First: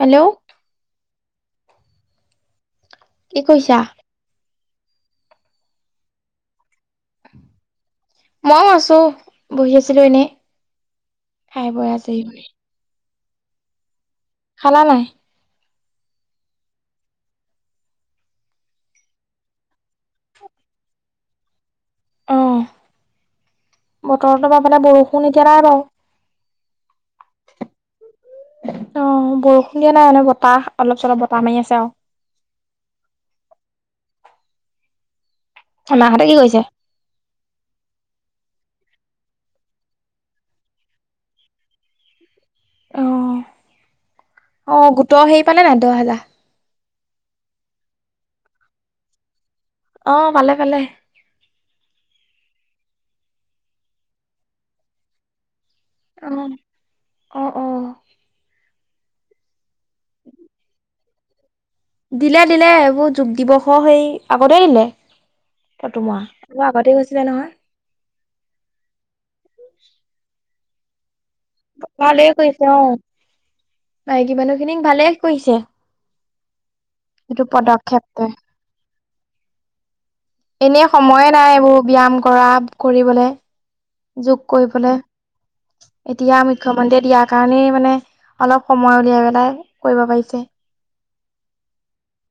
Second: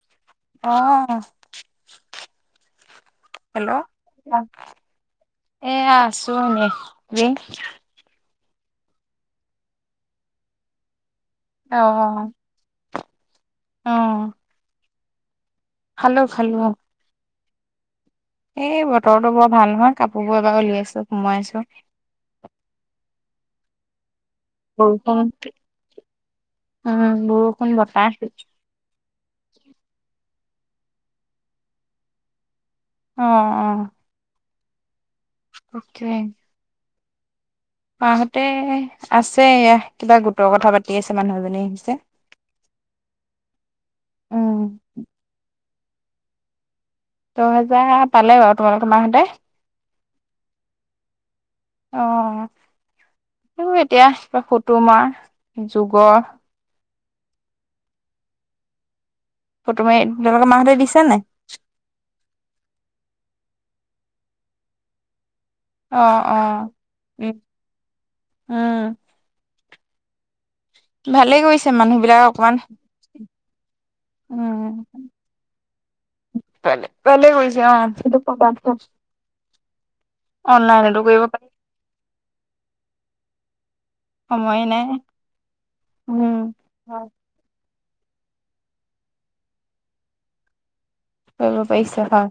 Hello কি hello কৰিছা? হয়। এয়া আছো এনেই, মইও আছো বহি আছিলো এনেই খাই অ বৈ আজৰি হৈ। অ [unintelligible] নাই, খালো খালো, এই বতৰটো বৰ ভাল নহয় কাপোৰ বোৰ এবাৰ উলিয়াইছো সোমোৱাই আছো। অ বতৰতো পাই পেলাই বৰষুণ এতিয়া নাই বাৰু, উম বৰষুণ বতাহ। অ' বৰষুণ দিয়া নাই মানে বতাহ অলপ চলপ বতাহ মাৰি আছে আৰু আহ আহ, মাহঁতে কি কৈছে। মাহতে আছে ইয়া কিবা গোটৰ কথা পাতি আছে মানুহজনী আছে। অ উম অ গোটৰ হেইৰি পালে নাই দহ হেজাৰ। দহ হেজাৰ পালে বাৰু তোমালোকৰ মাহতে। অ ভালে ভালে। অ এতিয়া ফুতোমাৰ, যুগৰ অহ অহ ফটো মাৰি তহঁতৰ মাহঁতে দিছে নাই? দিলে দিলে এইবোৰ যোগ দিৱসো সেই আগতে দিলে। অ অ ফটোমৰা আগতে গৈছিলে উম নহয়। উম ভালে কৰিছে মানুহ বিলাক ভালেই অকমান কৰিছে অ' মাইকী উম মানুহ খিনিক ভালে কৰিছে। ভালে এইটো কৰিছে পদক্ষেপটো। অহ এনেই সময়ে পাৰি নাই এইবোৰ ব্যায়াম কৰা কৰিবলে। যোগ সময়ে নাই কৰিবলৈ উম এতিয়া মুখ্যমন্ত্ৰীয়ে হয় দিয়াৰ কাৰণেই মানে অলপ সময় উলিয়াই পেলাই কৰিব পাৰিছে। অল পইচা হা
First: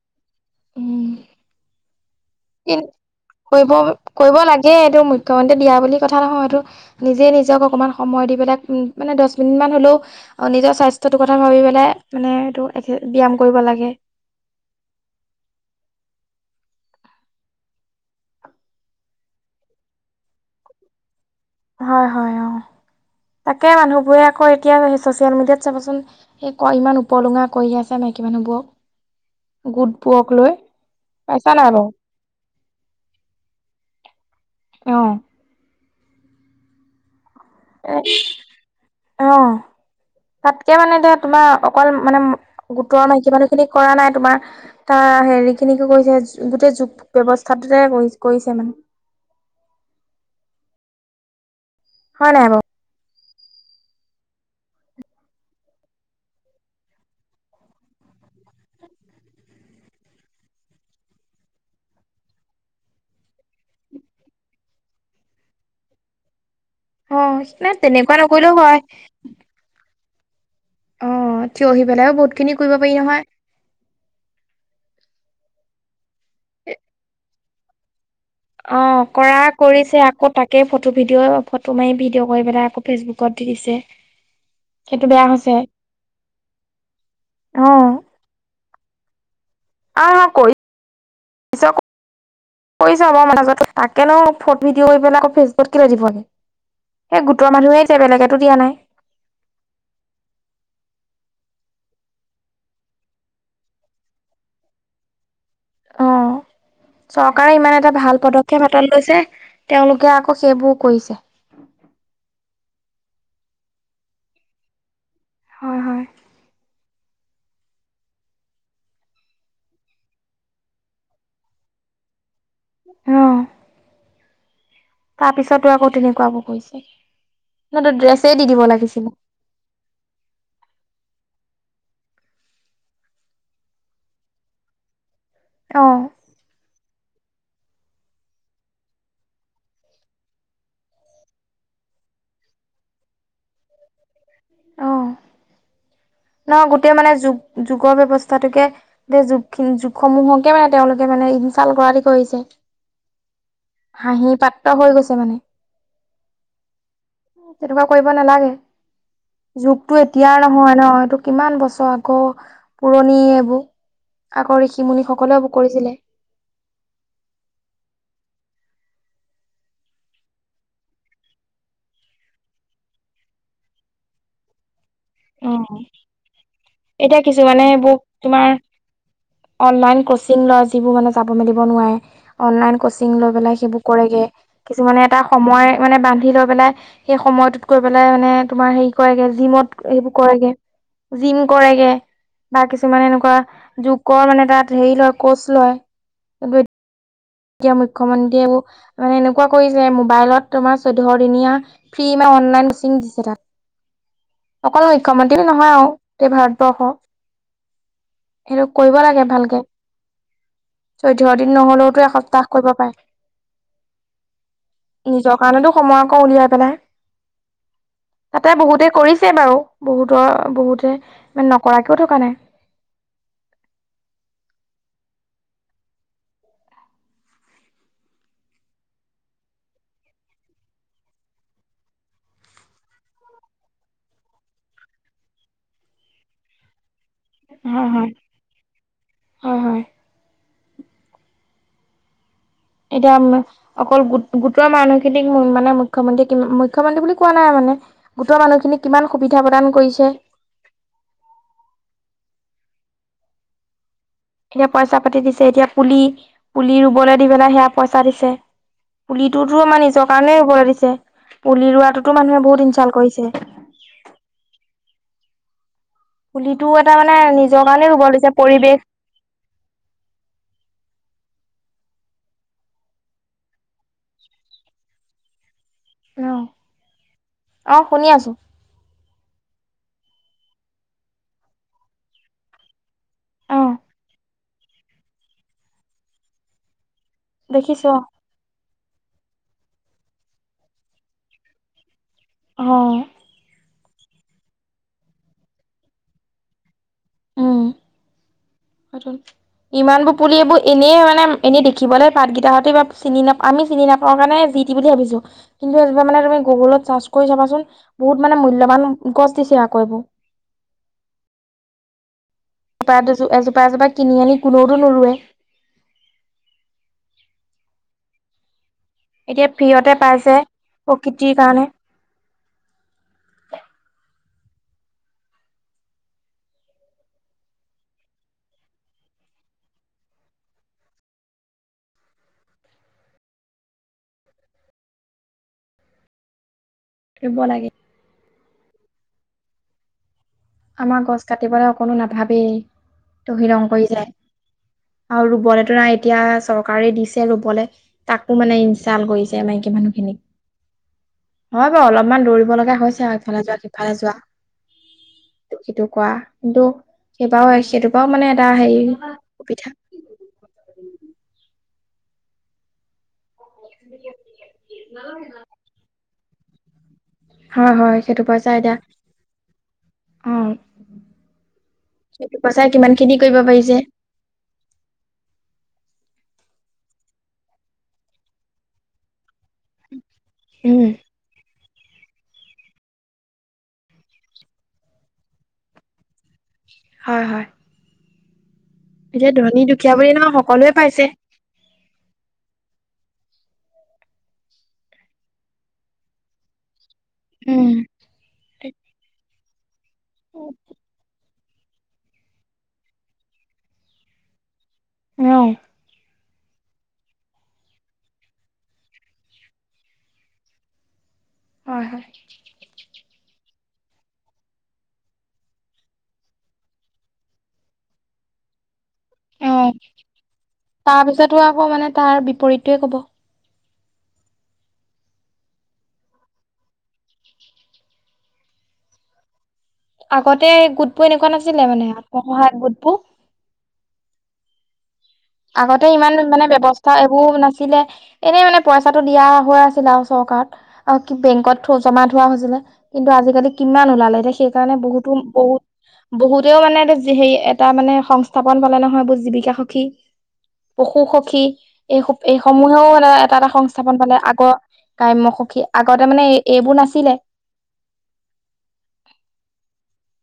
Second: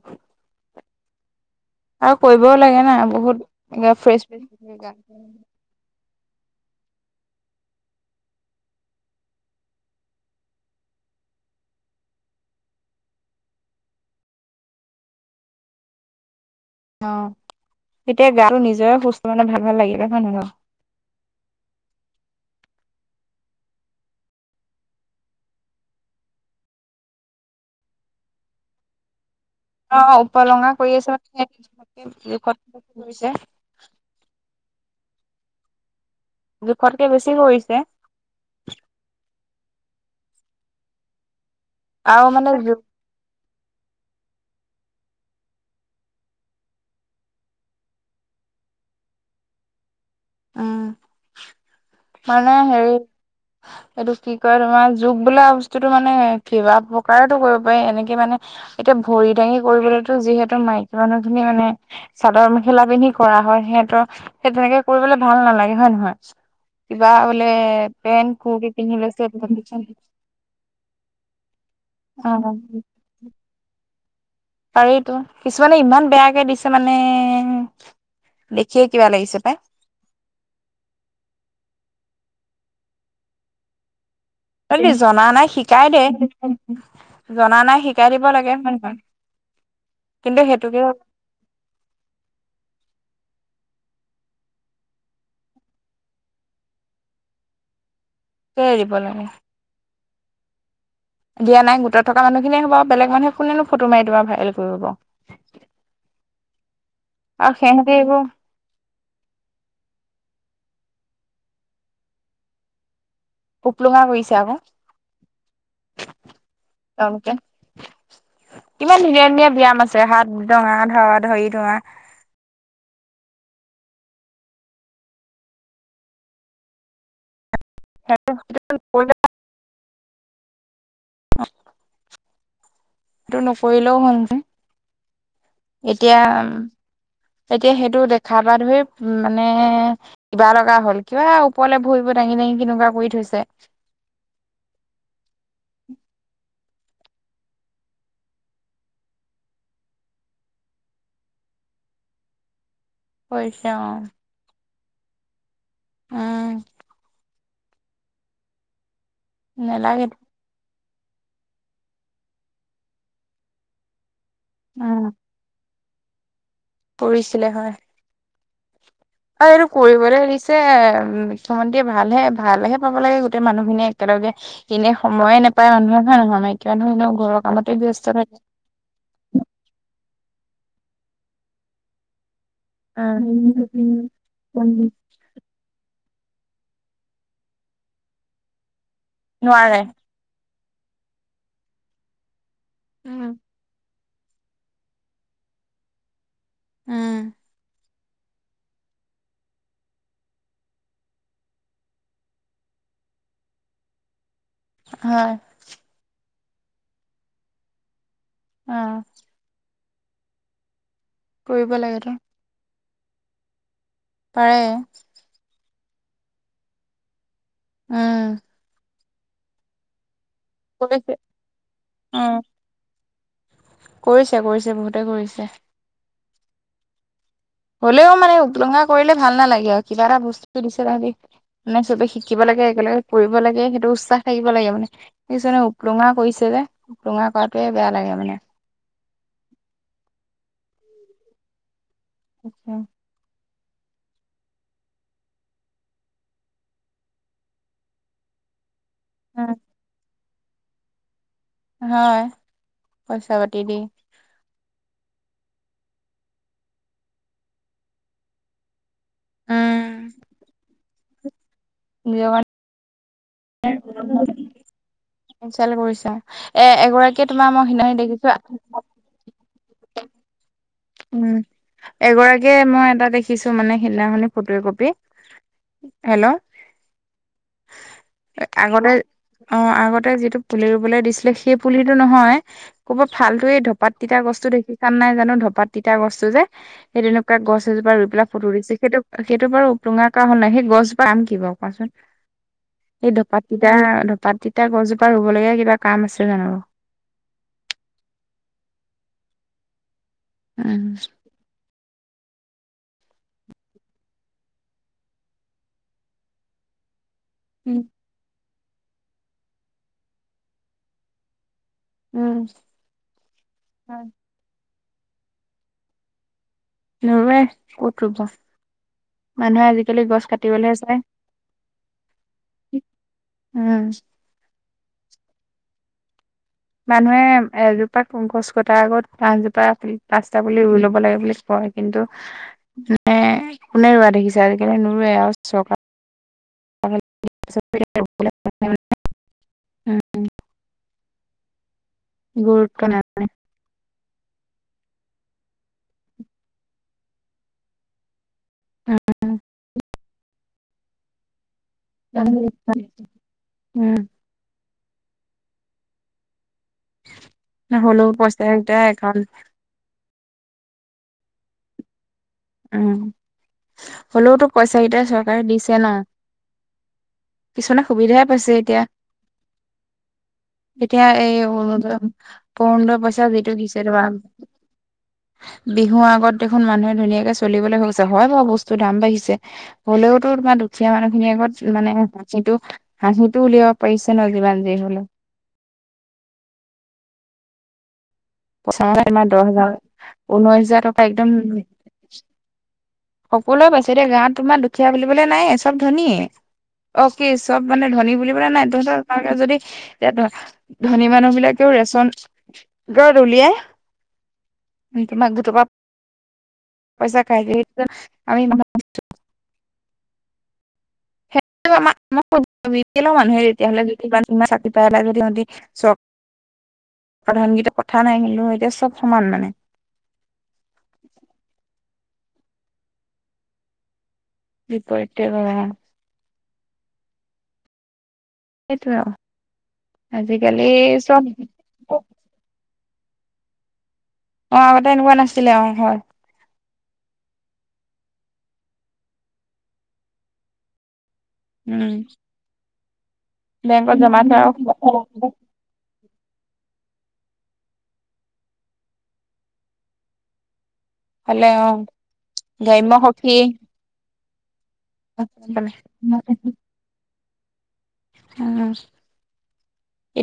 কি লাগে না বহুত কৰিব ফ্ৰেছ কৰিব লাগে এইটো মুখ্যমন্ত্ৰী দিয়া বুলি কথা নহয়তো নিজে নিজক অকণমান সময় দি পেলাই মানে দহ মিনিট মান হ'লেও নিজৰ স্বাস্থ্য কথা ভাবি পেলাই মানে এইটো ব্যয়াম কৰিব লাগে। [unintelligible] অ এতিয়া গাটো নিজৰে সুস্থ মানে ভাল ভাল লাগিবা নহয় নহয় ন। হয় হয় অ। তাকে মানুহবোৰে আকৌ এতিয়া চচিয়েল মিডিয়াত চাবাচোন ইমান উপলুঙা কৰি আছে। মাইকি মানুহ বোৰক। অ উপলঙা কৰি আছে নাই বাৰু? মানে জোখত গৈছে। অ যোখত কে বেছি। কৰিছে এ অ তাতকে মানে এতিয়া তোমাৰ। অকল মানে গোটৰ মাইকি মানুহ খিনি কৰা নাই তোমাৰ তাৰ হেৰি খিনিকো কৰিছে গোটেই যোগ ব্যস্থাতে কৰিছে [unintelligible] উম হয় নাই মানে বাৰু? হেৰি। [inaudible] এইটো কি কয় তোমাৰ যুগ বোলা বস্তুতটো মানে কিবা প্ৰকাৰেতো কৰিব পাৰি এনেকে মানে এতিয়া ভৰি দাঙি কৰিবলেতো যিহেতু মাইকী মানুহ খিনি মানে চাদৰ মেখেলা পিন্ধি কৰা হয় সেতে, সেই তেনেকে কৰিবলে ভাল নালাগে হয় নহয়। কিবা অ', বোলে নাই তেনেকুৱা পেন নকৰিলেও কুৰ্তি হয় পিন্ধি লৈছে [unintelligible] অ, থিয় হৈ পেলাইও বহুত খিনি অ কৰিব পাৰি নহয়। পাৰিতো কিছুমানে ইমান বেয়াকে দিছে মানে অ দেখিয়ে কিবা লাগিছে কৰা পাই কৰিছে আকৌ তাকে ফটো ভিডিঅ' ফটো মাৰি ভি ভিডিঅ কৰি পেলাই আকৌ ফেচবুকত দি দিছে। [unintelligible] সেইটো জনা বেয়া নাই হৈছে শিকাই দে জনা নাই অ', শিকাই দিব লাগে হয় নহয়। অ, কিন্তু কৰি সেইটোকে [unintelligible] কৰি চাব [unintelligible] তাকে ন, ফ্ৰদ ভিডিঅ' কৰি পেলাই আকৌ ফেচবুত কেলে দিব আহি এ গোটৰ মানুহেই বেলেগেতো দিয়া এৰি নাই দিব লাগে দিয়া নাই গোটত থকা মানুহখিনিয়ে হ'ব বেলেগ মানুহ কোনেনো ফটো মাৰি তোমাৰ ভাইৰেল কৰিব? অ', চৰকাৰে আৰু ইমান এটা সিহঁতে ভাল এইবোৰ পদক্ষেপ হাতত লৈছে তেওঁলোকে আকৌ সেইবোৰ কৈছে উ প্লঙা কৰিছে আকৌ হয়-হয় [unintelligible] কিমান ধুনীয়া -ধুনীয়া ব্যয়াম আছে হাত দঙা ধৰা-ধৰি ধৰা অহ, তাৰপিছতো আকৌ তেনেকুৱা আকৌ কৈছে। নতে ড্ৰেছে দি দিব লাগিছিলে। এইটো নকৰিলেও [unintelligible] অ এতিয়া উম, এতিয়া সেইটো দেখা পা ধৰি উম মানে কিবা লগা হ'ল কিবা ওপৰলে ভৰিব দাঙি-দাঙি কেনেকুৱা কৰি থৈছে। এনেও গোটেই মানে যুগ-যুগৰ ব্যৱস্থাতোকে তে যুগখিনি -যুগসমূহকে মানে তেওঁলোকে মানে [unintelligible] দি কৰিছে কৈছে অ, ত' হৈ গৈছে মানে। উম, তেনেকুৱা কৰিব নালাগে। যুগতটো নেলাগে এতিয়াৰ নহয় এইটো কিমান বছৰ আকৌ পুৰণি এইবোৰ। আগৰ ঋষি উম মুনি সকলোৱও বুক কৰিছিলে। কৰিছিলে হয়। আৰু এইটো কৰিবলৈ দিছে মুখ্যমন্ত্ৰীয়ে ভালহে ভালহে পাব লাগে গোটেই মানুহ খিনিয়ে একেলগ এনে সময়ে নাপায় অ মানুহে হয় নহয় মাইকি মানুহে এতিয়া ঘৰৰ কিছুমানে কামতে এইবোৰ ব্যয়স্ত থাকে। তোমাৰ অনলাইন কচিং লয় যিবোৰ মানে যাব মেলিব নোৱাৰে। অনলাইন কচিং লৈ পেলাই সেইবোৰ উম, কৰেগে কিছুমানে এটা সময় মানে বান ্ধি লৈ পেলাই সেই সময়টোত গৈ পেলাই মানে তোমাৰ হেৰি কৰেগৈ জিমত [inaudible] নোৱাৰে [inaudible] কৰে মানে উম তাত হেৰি লয় কচ লয় এতিয়া মুখ্যমন্ত্ৰীয়ে মানে এনেকুৱা কৰিলে মোবাইলত তোমাৰ চৈধ্য দিনীয়া ফ্ৰী ম অনলাইন মিচিং দিছে তাত। অকল হয় মুখ্যমন্ত্ৰীও নহয় আৰু গোটেই ভাৰতবৰ্ষৰ সেইটো অ কৰিব লাগে ভালকে চৈধ্য দিন কৰিব নহলেওতো লাগেতো এসপ্তাহ কৰিব পাৰে পাৰে নিজৰ কাৰণেতো সময় আকৌ উলিয়াই পেলাই উম তাতে বহুতে কৰিছে বাৰু বহুতৰ বহুতে কৰিছে মানে নকৰাকেও থকা নাই। উম কৰিছে কৰিছে বহুতে কৰিছে হলেও মানে উটলঙা কৰিলে ভাল নালাগে আৰু কিবা এটা বস্তু দিছে তাহাঁতি মানে চবে শিকিব লাগে একেলগে কৰিব লাগে সেইটো উৎসাহ থাকিব লাগে মানে সেইে উপ [inaudible] কৰিছে যে ৰোঙা কৰাটোৱে হয় বেয়া হয় লাগে মানে। হয় হয় এতিয়া আ [inaudible] অকলোট গোটৰ মানুহখিনিক মানে মুখ্যমন্ত্ৰীয়ে কি মুখ্যমন্ত্ৰী বুলি কোৱা নাই মানে গোটৰ মানুহখিনিক কিমান সুবিধা প্ৰদান কৰিছে হয় পইচা পাতি দি এয়া পইচা পাতি দিছে এতিয়া পুলি পুলি ৰুবলৈ দি পেলাই সেয়া পইচা দিছে পুলিটোতো আমাৰ নিজৰ কাৰণে হ'বলৈ দিছে পুলি ৰোৱাটো মানুে বহুত ইঞ্চাল কৰিছে [inaudible] ল কৰিছে পুলিটো এ এটা মানে এগৰাকীয়ে তোমাৰ নিজৰ মই কাৰণে সহি ৰুব দিছে দেখিছো [inaudible] পৰিৱেশ উম, এগৰাকীয়ে মই এটা দেখিছো মানে সিদিনাখনি ফটো কপি। হেল্ল' অ অ শুনি আছো আগতে অ আগতে যিটো পুলি ৰুবলৈ দিছিলে সেই পুলিটো নহয় ক'ব ফালো অ এই ধপাত তিতা গস্ত [inaudible] দেখি চাম নাই জানো ধপাত তিতা গছটো যে সেই তেনেকুৱা গছ দেখিছো এজোপা ৰুই পেলাই ফটো দিছো সেইটো সেইটো বাৰু টুঙা ক হ নাই সেই গছ বা আম কি বাৰু কোৱাচোন অ অ সেই ধোপাত তিতাৰ [inaudible] ধপাত তিতা গছজোপা ৰুবলগীয়া কিবা কাম আছে জানো ইমান বোৰ পুলি এইবোৰ উম এনেই মানে এনেই শিকিবলৈ পাতকেইটাহতে বা চিনি নাপ আমি চিনি নাপাওঁ কাৰণে যি ি বুলি ভাবিছো কিন্তু মানে তুমি গুগুলত চাৰ্চছ [inaudible] কৰি চাবাচোন উম বহুত মানে মূল্যা বান গছ দিছে আকৌ এইবোৰ। উম এজোপা দু এজোপা এজোপা হয়। কিনি আনি কোনেওতো নুৰোৱে। নৰুোৱে ক'ত ৰুব এতিয়া মানুহে ফ্ৰীয়তে আজিকালি গছ পাইছে কাটিবলৈহে চায়। প্ৰকৃতিৰ কাৰণে উম মানুহে এজোপা গছ কটাৰ আগত পাঁছজোপা পচ্তা পুলি ৰুই লব লাগে বুলি কয়। কিন্তু মানে কোনে ৰোৱা দেখিছে আজিকালি নৰুোৱে আৰু চকা লাগিবলে উ [inaudible] আমাৰ গছ কাটিবলৈ অকনো নাভাবেই গুৰুত্ব নাই। তহিলং কৰিলে। আৰু ৰুবলেতো নাই এতিয়া চৰকাৰে দিছে ৰুবলে তাক মানে ইন্সাল কৰিছে মাইকী মানুহখিনিক। হয় বাৰু অলপমান দৌৰিব লগা হৈছে আৰু ইফালে যোৱা উম, সিফালে যোৱা। সটো কৰা কিন্তু সেইবাৰও সেইটোৰ হ'লেও পৰাও মানে এটা পইচাকেইটা হেৰি একাউণ্ট সুবিধা [inaudible] উম হলেওতো পইচা কেইটাই চৰকাৰে দিছে ন! হয় কিছুমানে হয় সেইটো সুবিধাই পৰা পাইছে যাই দিয়া এতিয়া, অ [inaudible] এতিয়া এই অৰুণোদয়, সেইটো পইচাই কিমান অৰুণোদয় খিনি পইচা কৰিব যিটো পাৰিছে দিছে তোমাৰ, বিহুৰ আগত দেখোন মানুহে ধুনীয়াকে চলিবলৈ হৈ গৈছে হয় বাৰু বস্তু দাম বাঢ়িছে, হ'লেওতো তোমাৰ উম দুখীয়া মানুহখিনিৰ আগত মানে হাঁহিটো-হাঁহিটো উলিয়াব পাৰিছে ন যিমান যি হ'লেও হয়-হয় পইচা আমাৰ দহ হাজাৰ বুলি নহয় ঊনৈশ সকলোৱে হাজাৰ পাইছে টকা একদম সকলোৱে পাইছে দেই গাঁৱত তোমাৰ দুখীয়া বুলিবলৈ নায়ে চব ধনীয়ে অ কি চব উম মানে ধনী বুলিবলে নাই তহঁতৰ ফালে যদি এতিয়া ধনী মানুহ বিলাকেও ৰেচন কাৰ্ড উলিয়াই অ তোমাক দু পৰা পইচা খাইজে হ [unintelligible] আমি হয়-হয় কেলৈ মানুহে তেতিয়াহ'লে যদি ক চাকৰি পাই যদি সিহঁতি চক প্ৰধান কিতা কথা নাই কিন্তু এতিয়া চব সমান মানে অ তাৰপিছতো আকৌ মানে তাৰ বিপৰীতটোৱে ক'ব বিপৰীতে - - সেইটোৱে আৰু আগতে আজিকালি গোটবোৰ চব এনেকুৱা নাছিলে মানে আত্মসহায়ক গোটবোৰ অ এনেকুৱা নাছিলে অ আগতে হয় ইমান মানে ব্যৱস্থা ত এইবোৰ নাছিলে এনেই মানে পইচাটো দিয়া হৈ আছিলে আৰু চৰকাৰত - - বেংকত থ উম জমা ধোৱা হৈছিলে কিন্তু আজিকালি কিমান বেংকত জমা ওলালে এতিয়া থোৱা সেইকাৰণে বহুতো বহুত বহুতেওঁ মানে হে এটা মানে সংস্থাপন পালে নহয় বহুত জীৱিকা সখী পশু সখী হ'লে অ এই এইসমূহেও গ্ৰাম্য এ সখী এটা-এটা সংস্থাপন পালে আগৰ কাম্যসুখী আগতে উম, মানে এইবোৰ নাছিলে,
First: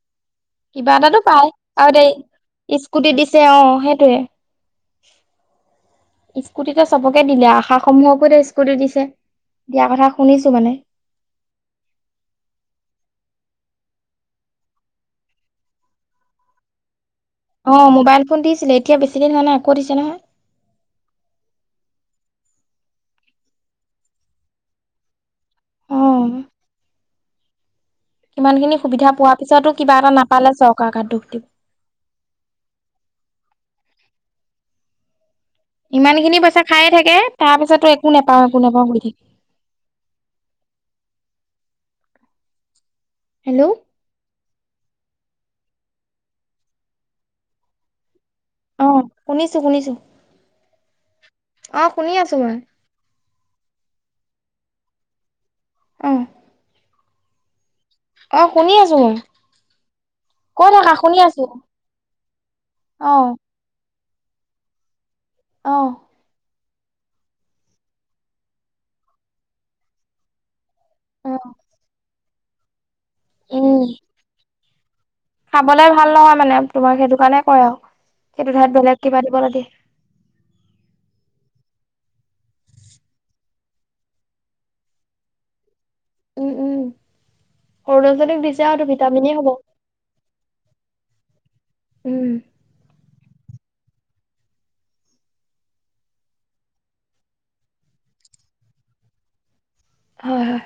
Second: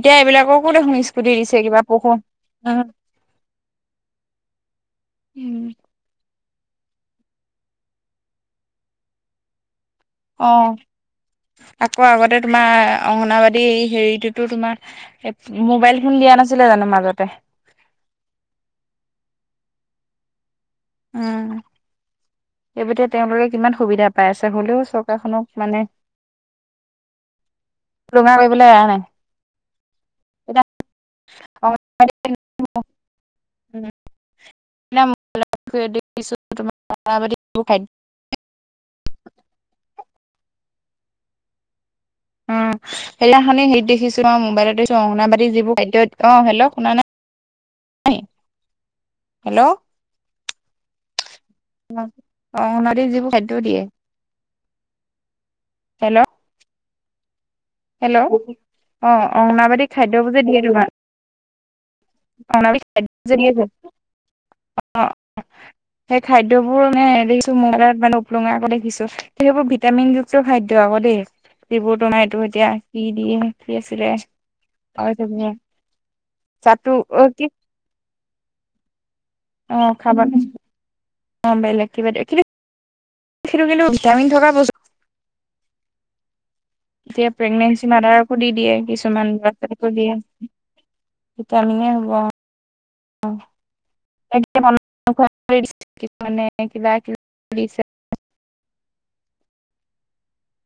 এতিয়া এইবিলাককো কিবা দেখোন এটাতো স্কুটি পায় দিছে কিবা আৰু দে পশু স্কুটি দিছে অ সেইটোয়ে উম স্কুটিটো চবকে দিলে আশাসমূহকো এতিয়া স্কুটি দিছে, দিয়া কথা শুনিছো অ মানে আকৌ আগতে তোমাৰ অংগনাবাদী হেৰিটোতো তোমাৰ মোবাইল ফোন দিয়া নাছিলে জানো মাজতে অ মোবাইল ফোন দিছিলে এতিয়া বেছি দিন হে আকৌ দিছে নহয় উম সেবেতে তেওঁলোকে কিমান সুবিধা পাই আছে হ'লেও চৰকাৰখনক মানে লুঙা ইমান কৰিবলৈ খিনি এৰা নাই সুবিধা পোৱা পিছতো কিবা এটা নাপালে চৰকাৰৰ গাত দুখ দিব [unintelligible] উম ন ইমান খিনি পইচা খায়ে থাকে তাৰ পিছতো একো নেপাও একো নেপাও কৈ থাকে উম সেইদিনাখনেই হেল্ল' হেৰিত দেখিছো ন মোবাইলত দেখিছোঁ অংগনাবাদী যিবোৰ খাদ্য অ হেল্লো শুনা নাই অ হেল্ল' শুনিছো-শুনিছো অংগনবাড়ীত যিবোৰ খাদ্য দিয়ে অ', হেল্ল' হেল্ল' অ', শুনি আছো অ মই অংনবাদী খাদ্যবোৰ যে দিয়ে কৈ তোমাক, থাকা শুনি আছো অ', [unintelligible] অ অ', সেই খাদ খাদ্যবোৰ মে দেখিছো মোবাইলত মানে উপলুঙা কৰে দেখিছো মানে সেইবোৰ ভিটামিন যুক্ত খাদ্য দ্য আকৌ দেই অ', এইবোৰতো নাইতো এতিয়া কি দিয়ে কি উম, আছিলে পাহৰি থাকিলো খাবলে ভাল নহয় মানে চাটু তোমাক সেইটো অ কাৰণে কি কয় আও সেইটো ঠাইত বেলেগ কিবা দিব লাগে অ খাব অ বেলেগ কিবা [unintelligible] সেইটো কিন্তু ভিটামিন থকা বস্তু উম, উম, এতিয়া প্ৰেগনেঞ্চি সৰু ল'ৰা মাডাৰকো ছোৱালীক দি দিছে আৰু দিয়ে এইটো ভিটামিনেই কিছুমান হ'ব লৰা-ছোৱালীকো দিয়ে, ভিটামিনে হ'ব, উম, অ [unintelligible] কিছুমানে কবা কিবি দিছে হয় হয়,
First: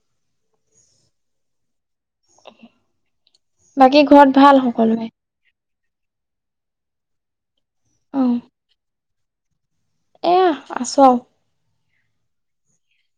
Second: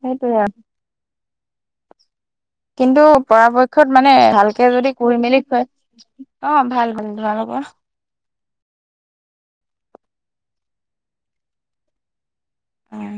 সেইটো, কিন্তু পৰাপক্ষত বাকী মানে ঘৰত ভাল ভালকে যদি সকলোৰে কৈ মেলি খুৱায়, অ ভাল বন্ [unintelligible] তোমালোকৰ? অহ। এয়াহ আছো আও। অ।